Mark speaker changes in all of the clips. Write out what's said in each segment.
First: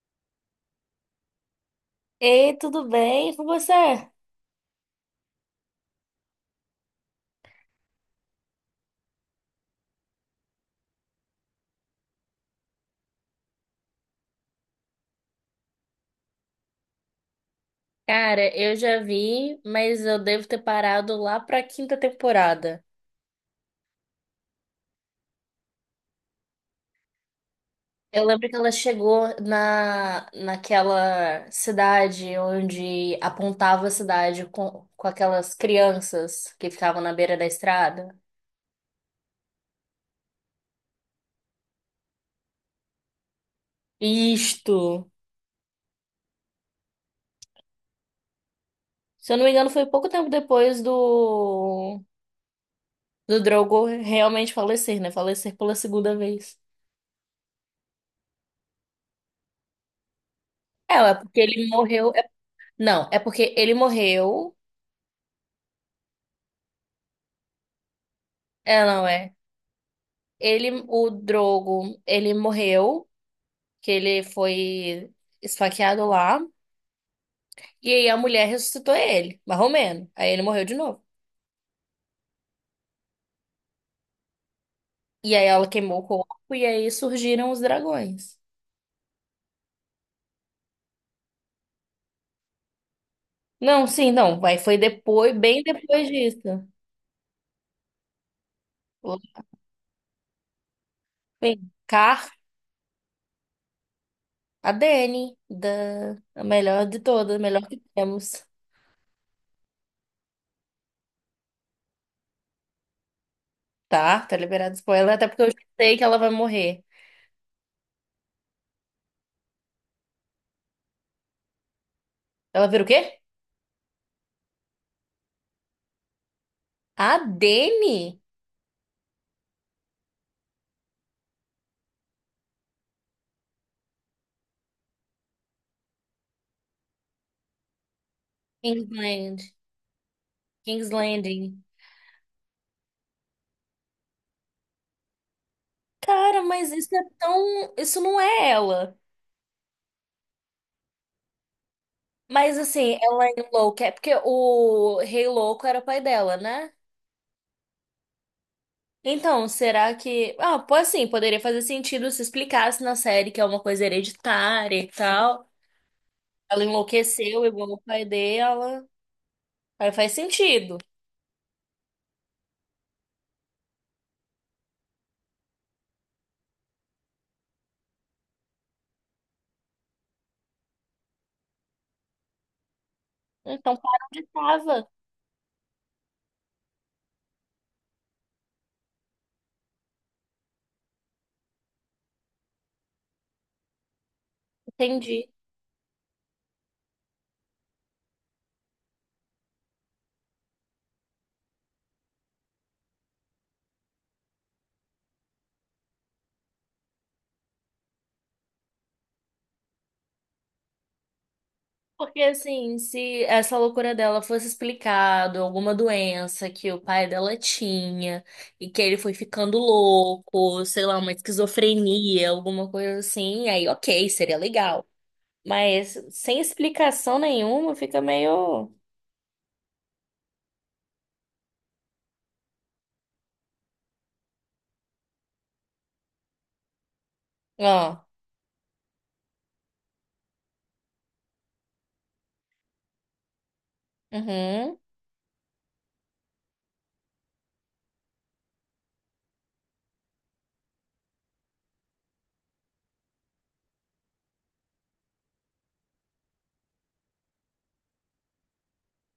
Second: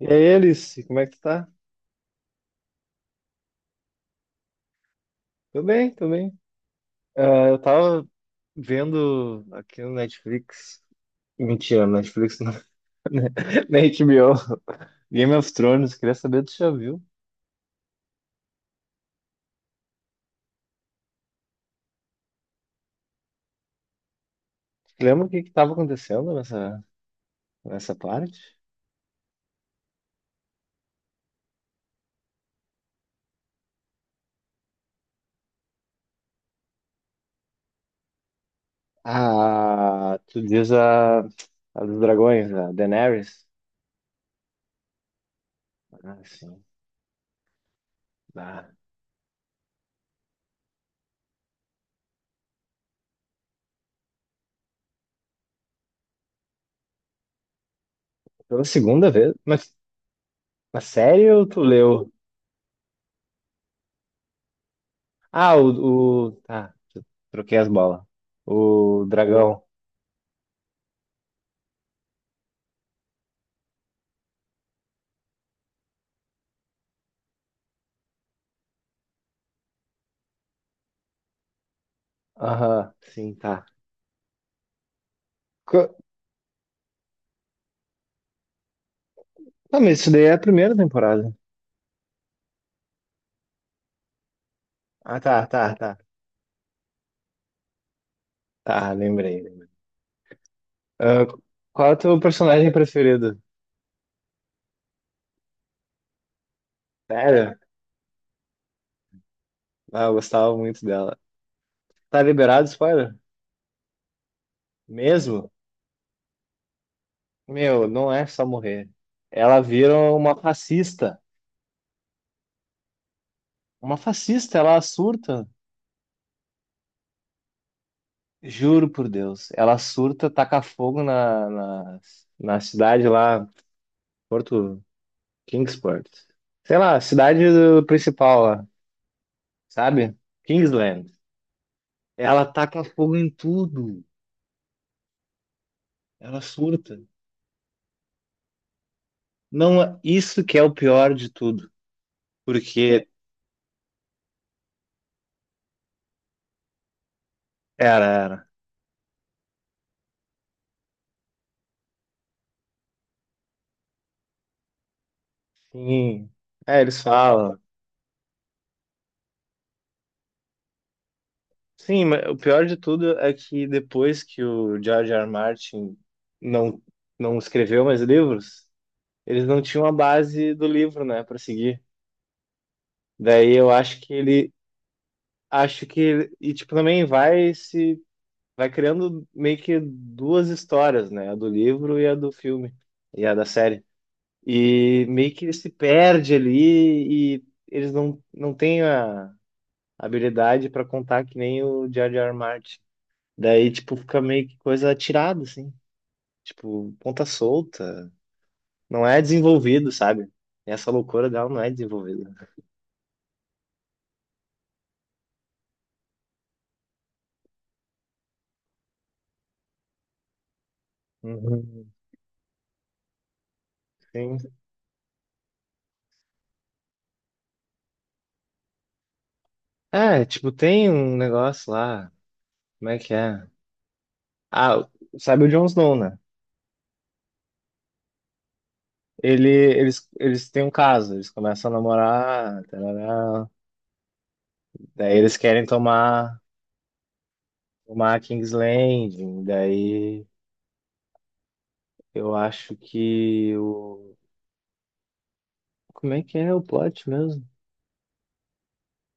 Speaker 1: E aí, Alice, como é que tu tá?
Speaker 2: Ei, tudo bem? E com você?
Speaker 1: Tô bem, tô bem. Ah, eu tava vendo aqui no Netflix. Mentira, no Netflix não. Na HBO. Game of Thrones, queria saber se tu já viu.
Speaker 2: Cara, eu já vi, mas eu devo ter parado lá pra quinta temporada.
Speaker 1: Lembra o que que tava acontecendo nessa
Speaker 2: Eu lembro que
Speaker 1: parte?
Speaker 2: ela chegou naquela cidade onde apontava a cidade com aquelas crianças que ficavam na beira da estrada.
Speaker 1: Ah, tu diz a dos dragões, a Daenerys.
Speaker 2: Isto!
Speaker 1: Ah, sim. Ah,
Speaker 2: Se eu não me engano, foi pouco tempo depois do Drogo realmente falecer, né? Falecer pela segunda vez.
Speaker 1: pela segunda vez? Mas
Speaker 2: É, é porque
Speaker 1: sério, tu
Speaker 2: ele
Speaker 1: leu?
Speaker 2: morreu. Não, é porque ele morreu.
Speaker 1: Ah, Tá, troquei as bolas.
Speaker 2: É,
Speaker 1: O
Speaker 2: não, é.
Speaker 1: dragão.
Speaker 2: Ele, o Drogo, ele morreu, que ele foi esfaqueado lá. E aí a mulher ressuscitou ele, mais ou menos. Aí ele morreu de novo.
Speaker 1: Aham, sim, tá.
Speaker 2: E aí ela
Speaker 1: Co-
Speaker 2: queimou o corpo e aí surgiram os dragões.
Speaker 1: Não, mas isso daí é a primeira temporada.
Speaker 2: Não, sim, não. Aí foi
Speaker 1: Ah,
Speaker 2: depois,
Speaker 1: tá,
Speaker 2: bem
Speaker 1: tá, tá.
Speaker 2: depois disso.
Speaker 1: Tá, lembrei. Ah,
Speaker 2: Bem,
Speaker 1: qual é o teu
Speaker 2: Car,
Speaker 1: personagem preferido?
Speaker 2: a Dany, da, a melhor de todas, a
Speaker 1: Sério?
Speaker 2: melhor que temos.
Speaker 1: Ah, eu gostava muito dela. Tá liberado spoiler?
Speaker 2: Tá, tá liberado spoiler, até porque
Speaker 1: Mesmo?
Speaker 2: eu já sei que ela vai morrer.
Speaker 1: Meu, não é só morrer. Ela vira uma fascista.
Speaker 2: Ela vira o quê?
Speaker 1: Uma fascista, ela surta.
Speaker 2: A Dany?
Speaker 1: Juro por Deus. Ela surta, taca fogo na cidade lá, Porto Kingsport. Sei lá, cidade principal lá,
Speaker 2: Kingsland.
Speaker 1: sabe? Kingsland.
Speaker 2: Kingsland.
Speaker 1: Ela taca fogo em tudo. Ela
Speaker 2: Cara, mas isso
Speaker 1: surta.
Speaker 2: é tão. Isso não é ela.
Speaker 1: Não, isso que é o pior de tudo.
Speaker 2: Mas assim,
Speaker 1: Porque
Speaker 2: ela enlouquece. Porque o Rei Louco era pai dela, né?
Speaker 1: era, era.
Speaker 2: Então, será que. Ah, pô, assim, poderia fazer sentido se explicasse na série que é uma coisa hereditária e tal.
Speaker 1: Sim.
Speaker 2: Ela
Speaker 1: É, eles
Speaker 2: enlouqueceu
Speaker 1: falam.
Speaker 2: igual o pai dela. Aí faz sentido.
Speaker 1: Sim, mas o pior de tudo é que depois que o George R. R. Martin não, não escreveu mais livros, eles não tinham a base do livro, né, para seguir. Daí eu
Speaker 2: Então,
Speaker 1: acho
Speaker 2: para
Speaker 1: que
Speaker 2: onde
Speaker 1: ele,
Speaker 2: tava.
Speaker 1: e tipo também vai se vai criando meio que duas histórias, né, a do livro e a do filme e a da série. E
Speaker 2: Entendi.
Speaker 1: meio que ele se perde ali e eles não têm a habilidade para contar que nem o Jar Jar Martin. Daí, tipo, fica meio que coisa atirada, assim. Tipo, ponta solta. Não é desenvolvido, sabe? Essa loucura dela não é
Speaker 2: Porque,
Speaker 1: desenvolvida.
Speaker 2: assim, se essa loucura dela fosse explicado, alguma doença que o pai dela tinha e que ele foi ficando louco, sei lá, uma
Speaker 1: Uhum.
Speaker 2: esquizofrenia, alguma coisa assim, aí ok, seria
Speaker 1: Tem-
Speaker 2: legal. Mas sem explicação nenhuma, fica meio.
Speaker 1: É, tipo, tem um negócio lá. Como é que é? Ah, sabe o Jon Snow, né?
Speaker 2: Ó,
Speaker 1: Eles têm um caso, eles começam a namorar, tarará.
Speaker 2: uhum,
Speaker 1: Daí eles querem tomar uma King's Landing, daí eu acho que o. Como é que é o plot mesmo?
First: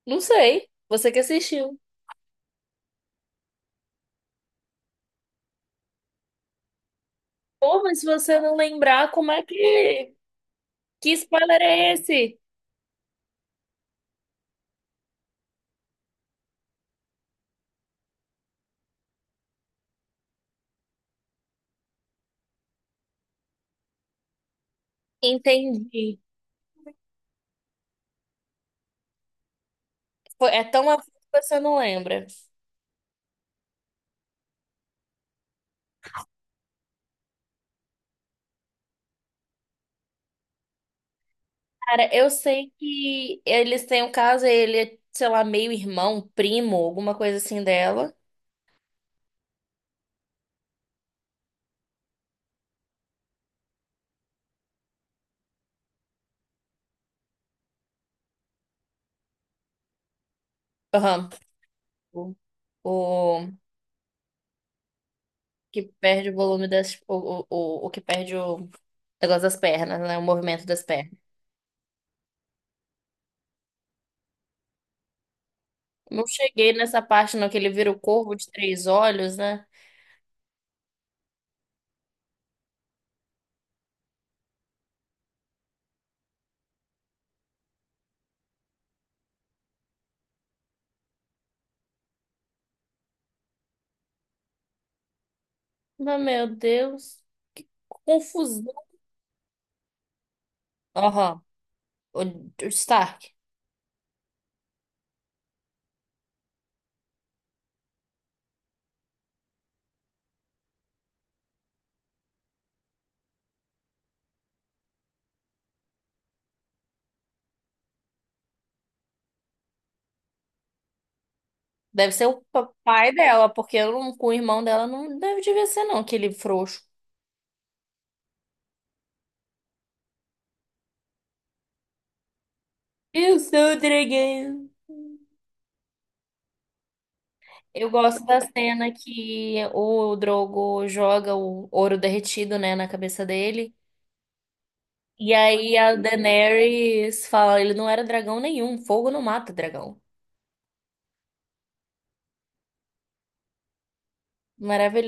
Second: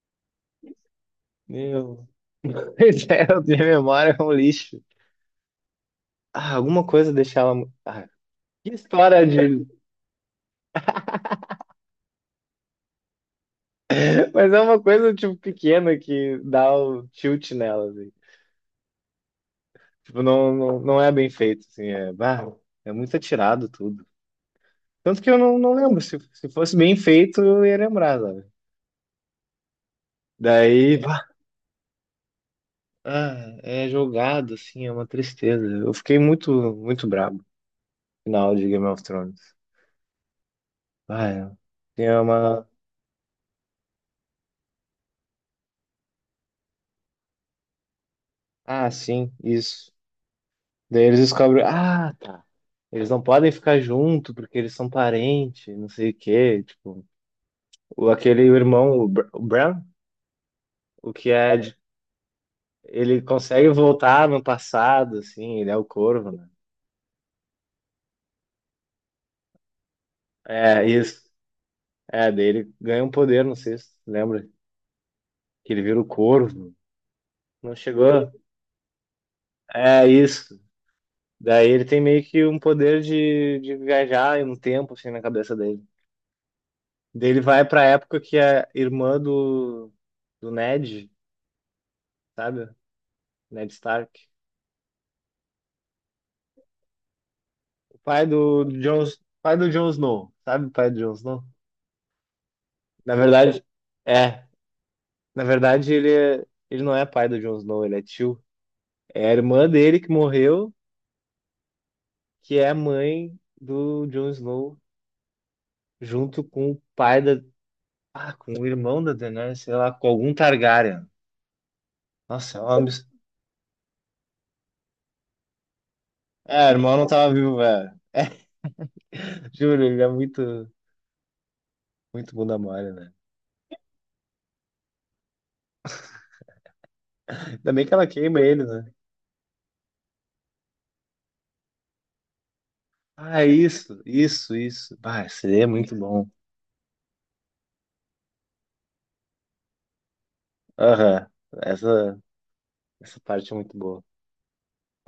Speaker 2: não sei, você que assistiu.
Speaker 1: Meu. Pois é, eu tenho memória é um lixo. Ah, alguma coisa deixava.
Speaker 2: Pô, mas se
Speaker 1: Ah,
Speaker 2: você não
Speaker 1: que
Speaker 2: lembrar,
Speaker 1: história
Speaker 2: como é
Speaker 1: de.
Speaker 2: que. Que spoiler é esse?
Speaker 1: Mas é uma coisa, tipo, pequena que dá o tilt nela, assim. Tipo, não, não, não é bem feito, assim. É, bah, é muito atirado tudo. Tanto que eu não lembro. Se,
Speaker 2: Entendi.
Speaker 1: se fosse bem feito, eu ia lembrar, sabe?
Speaker 2: É tão a
Speaker 1: Daí.
Speaker 2: fundo que você não lembra.
Speaker 1: Ah, é jogado, assim, é uma tristeza. Eu fiquei muito, muito brabo no final de Game of Thrones. Ah, é. Tem
Speaker 2: Cara, eu
Speaker 1: uma.
Speaker 2: sei que eles têm um caso, ele é, sei lá, meio irmão, primo, alguma coisa assim dela.
Speaker 1: Ah, sim, isso. Daí eles descobrem. Ah, tá. Eles não podem ficar junto porque eles são parentes, não sei o quê. Tipo, o, aquele irmão, o Bran, o
Speaker 2: Aham.
Speaker 1: que é.
Speaker 2: O,
Speaker 1: Ele
Speaker 2: o
Speaker 1: consegue voltar no passado, assim, ele é
Speaker 2: que
Speaker 1: o
Speaker 2: perde
Speaker 1: corvo,
Speaker 2: o
Speaker 1: né?
Speaker 2: volume das. O que perde o negócio das pernas, né? O movimento das
Speaker 1: É,
Speaker 2: pernas.
Speaker 1: isso. É, daí ele ganha um poder, não sei se tu lembra, que ele vira o
Speaker 2: Não
Speaker 1: corvo.
Speaker 2: cheguei nessa parte, não, que ele
Speaker 1: Não
Speaker 2: vira o
Speaker 1: chegou.
Speaker 2: corvo de três olhos, né?
Speaker 1: É isso. Daí ele tem meio que um poder de viajar em um tempo, assim, na cabeça dele. Daí ele vai pra época que a irmã do Ned, sabe? Ned Stark.
Speaker 2: Mas, meu Deus, que
Speaker 1: O
Speaker 2: confusão.
Speaker 1: Pai do Jon Snow, sabe? O pai do Jon
Speaker 2: Aham.
Speaker 1: Snow.
Speaker 2: O
Speaker 1: Na
Speaker 2: Stark.
Speaker 1: verdade, é. Na verdade, ele não é pai do Jon Snow, ele é tio. É a irmã dele que morreu, que é a mãe do Jon Snow, junto com o pai da... Ah, com o irmão da Daenerys, sei lá, com algum Targaryen.
Speaker 2: Deve ser o
Speaker 1: Nossa, é uma.
Speaker 2: pai dela, porque eu não, com o irmão dela não deve devia ser, não, aquele
Speaker 1: É,
Speaker 2: frouxo.
Speaker 1: irmão não tava vivo, velho. Juro, ele é muito, muito bunda mole, né?
Speaker 2: Eu sou o dragão.
Speaker 1: Ainda bem
Speaker 2: Eu
Speaker 1: que ela
Speaker 2: gosto
Speaker 1: queima
Speaker 2: da
Speaker 1: ele, né?
Speaker 2: cena que o Drogo joga o ouro derretido, né, na cabeça
Speaker 1: Ah, é
Speaker 2: dele.
Speaker 1: isso, isso, isso. Ah,
Speaker 2: E
Speaker 1: seria
Speaker 2: aí
Speaker 1: muito
Speaker 2: a
Speaker 1: bom.
Speaker 2: Daenerys fala, ele não era dragão nenhum, fogo não mata dragão.
Speaker 1: Aham. Essa, essa parte é muito boa.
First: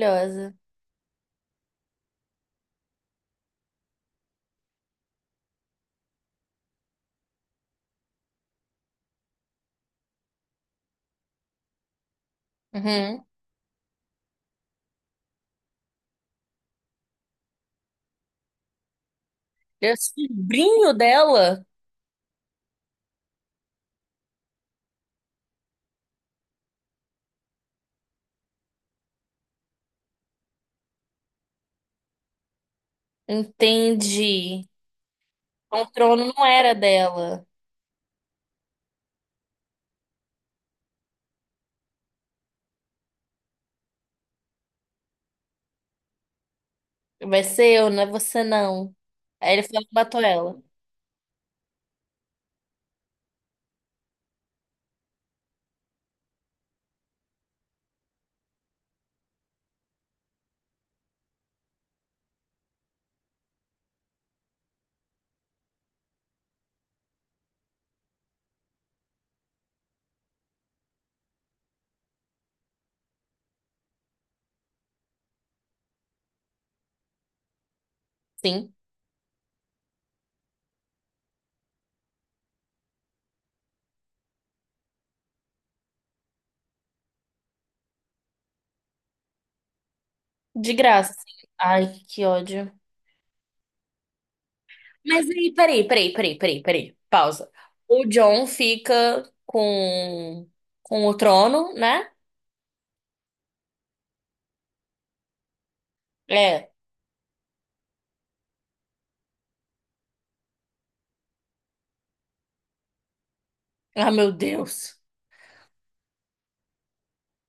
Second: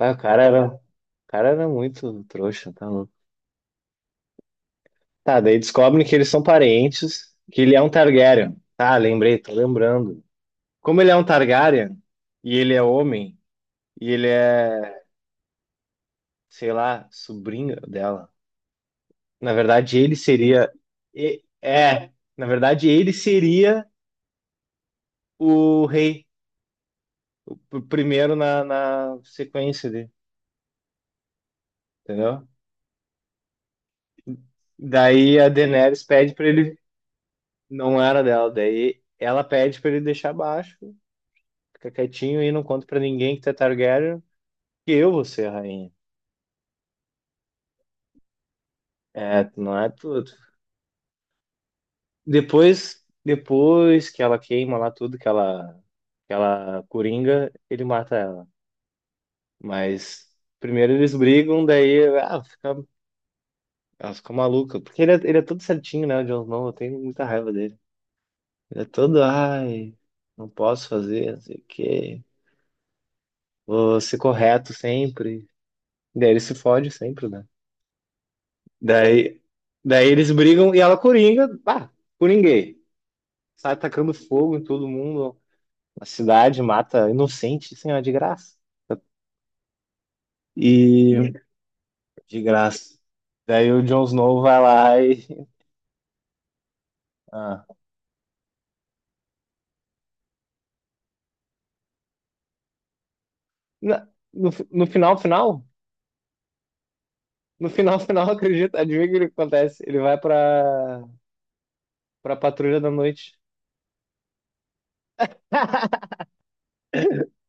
Speaker 1: Ah, o cara era, o cara era muito trouxa, tá louco. Tá, daí descobrem que eles são parentes, que ele é um Targaryen. Tá, lembrei, tô lembrando. Como ele é um Targaryen, e ele é
Speaker 2: Uhum.
Speaker 1: homem, e ele é, sei lá, sobrinho dela. Na
Speaker 2: E o
Speaker 1: verdade, ele seria.
Speaker 2: sobrinho dela,
Speaker 1: É, na verdade, ele seria o rei, o primeiro na sequência dele, entendeu?
Speaker 2: entende?
Speaker 1: Daí a
Speaker 2: O
Speaker 1: Daenerys
Speaker 2: trono
Speaker 1: pede pra
Speaker 2: não era
Speaker 1: ele.
Speaker 2: dela.
Speaker 1: Não era dela, daí ela pede pra ele deixar baixo, fica quietinho e não conta pra ninguém que tu é Targaryen, que eu vou ser a rainha.
Speaker 2: Vai ser eu, não é você não.
Speaker 1: É,
Speaker 2: Aí
Speaker 1: tu
Speaker 2: ele
Speaker 1: não
Speaker 2: falou
Speaker 1: é
Speaker 2: que matou
Speaker 1: tudo.
Speaker 2: ela.
Speaker 1: Depois que ela queima lá tudo, que ela coringa, ele mata ela. Mas. Primeiro eles brigam, daí ah, fica Ela fica maluca. Porque ele é todo certinho, né? O Jon Snow. Eu tenho muita raiva dele. Ele é todo, ai, não posso fazer, não sei o quê. Vou ser correto sempre. Daí ele se fode sempre, né?
Speaker 2: Sim,
Speaker 1: Daí, daí eles brigam e ela coringa, pá, coringuei. Sai tacando fogo em todo mundo. A cidade mata inocente, assim, ó, de graça.
Speaker 2: de graça.
Speaker 1: E
Speaker 2: Ai, que
Speaker 1: de
Speaker 2: ódio.
Speaker 1: graça. Daí o Jon Snow vai lá e.
Speaker 2: Mas aí, peraí, peraí, peraí, peraí, peraí. Pausa.
Speaker 1: Ah.
Speaker 2: O John fica com o trono, né?
Speaker 1: No final, final.
Speaker 2: É.
Speaker 1: No final, final, acredita? Adivinha o que ele acontece? Ele vai pra patrulha da noite.
Speaker 2: Ah, meu Deus.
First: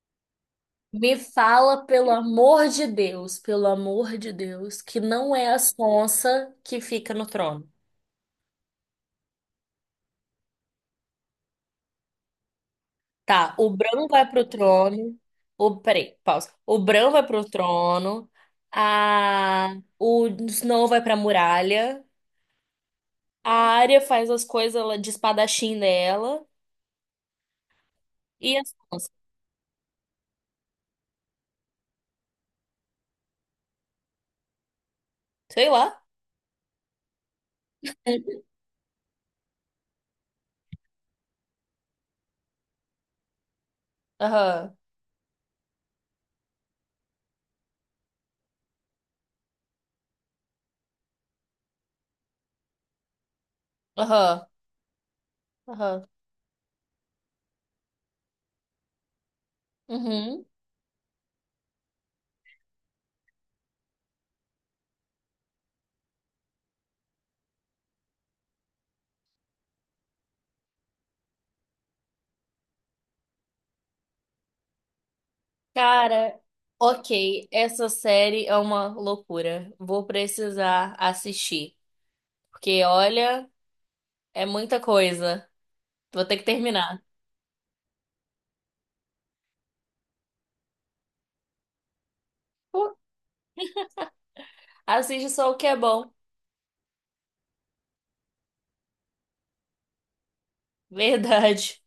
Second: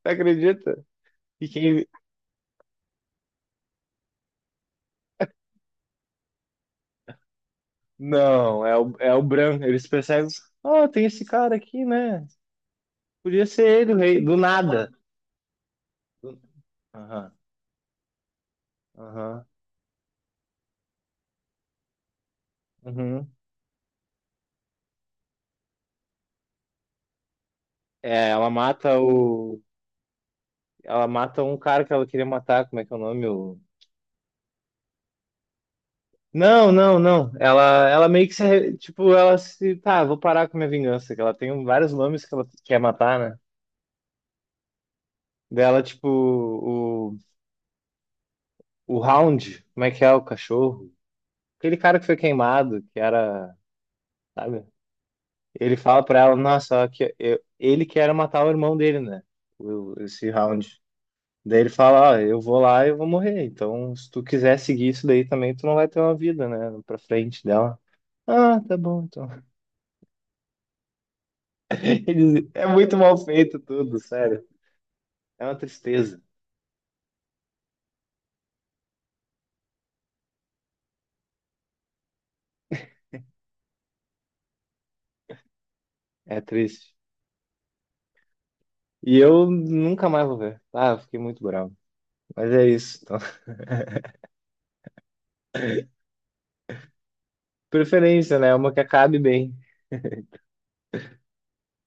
Speaker 1: Você acredita?
Speaker 2: Me
Speaker 1: E
Speaker 2: fala,
Speaker 1: quem.
Speaker 2: pelo amor de Deus, pelo amor de Deus, que não é a Sonsa que fica no trono.
Speaker 1: Não, é o Bran. Eles percebem. Ah, tem esse cara aqui, né? Podia
Speaker 2: Tá, o
Speaker 1: ser ele o
Speaker 2: Bran
Speaker 1: rei.
Speaker 2: vai
Speaker 1: Do
Speaker 2: pro
Speaker 1: nada.
Speaker 2: trono. O, peraí,
Speaker 1: Do-
Speaker 2: pausa. O Bran vai
Speaker 1: Aham,
Speaker 2: pro trono.
Speaker 1: aham,
Speaker 2: A, o Snow vai pra muralha.
Speaker 1: uhum.
Speaker 2: A Arya faz as coisas lá de espadachim dela.
Speaker 1: É, ela
Speaker 2: E a
Speaker 1: mata
Speaker 2: Sonsa.
Speaker 1: o. Ela mata um cara que ela queria matar. Como é que é o nome? O...
Speaker 2: Sei lá.
Speaker 1: Não, não, não. Ela meio que se. Tipo, ela se. Tá, vou parar com minha vingança. Que ela tem vários nomes que ela quer matar, né?
Speaker 2: Aham,
Speaker 1: Dela, tipo, O Hound, como é que é o cachorro? Aquele cara que foi queimado, que era,
Speaker 2: aham,
Speaker 1: sabe? Ele fala
Speaker 2: aham.
Speaker 1: pra ela, nossa, ó, que ele que matar o irmão dele, né? Esse
Speaker 2: Uhum.
Speaker 1: Hound. Daí ele fala, ó, eu vou lá e eu vou morrer. Então, se tu quiser seguir isso daí também, tu não vai ter uma vida, né? Pra frente dela. Ah, tá bom, então. É muito mal feito tudo, sério. É uma tristeza.
Speaker 2: Cara, ok, essa série é uma loucura. Vou precisar assistir. Porque, olha, é muita coisa. Vou ter
Speaker 1: É
Speaker 2: que
Speaker 1: triste.
Speaker 2: terminar.
Speaker 1: E eu nunca mais vou ver. Ah, eu fiquei muito bravo. Mas é
Speaker 2: Pô,
Speaker 1: isso. Então,
Speaker 2: assiste só o que é bom.
Speaker 1: preferência, né? Uma que acabe bem.
Speaker 2: Verdade.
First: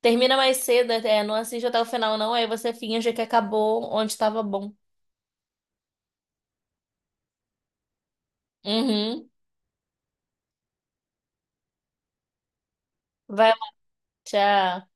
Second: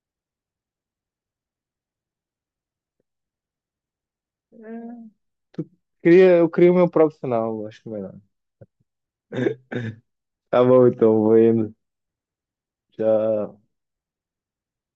Speaker 2: Termina mais cedo, é, não assiste até o final, não. Aí você finge que acabou onde estava bom.
Speaker 1: Eu crio meu próprio final, acho que é melhor.
Speaker 2: Uhum.
Speaker 1: Tá bom, então, vou indo.
Speaker 2: Vai lá,
Speaker 1: Tchau.
Speaker 2: tchau.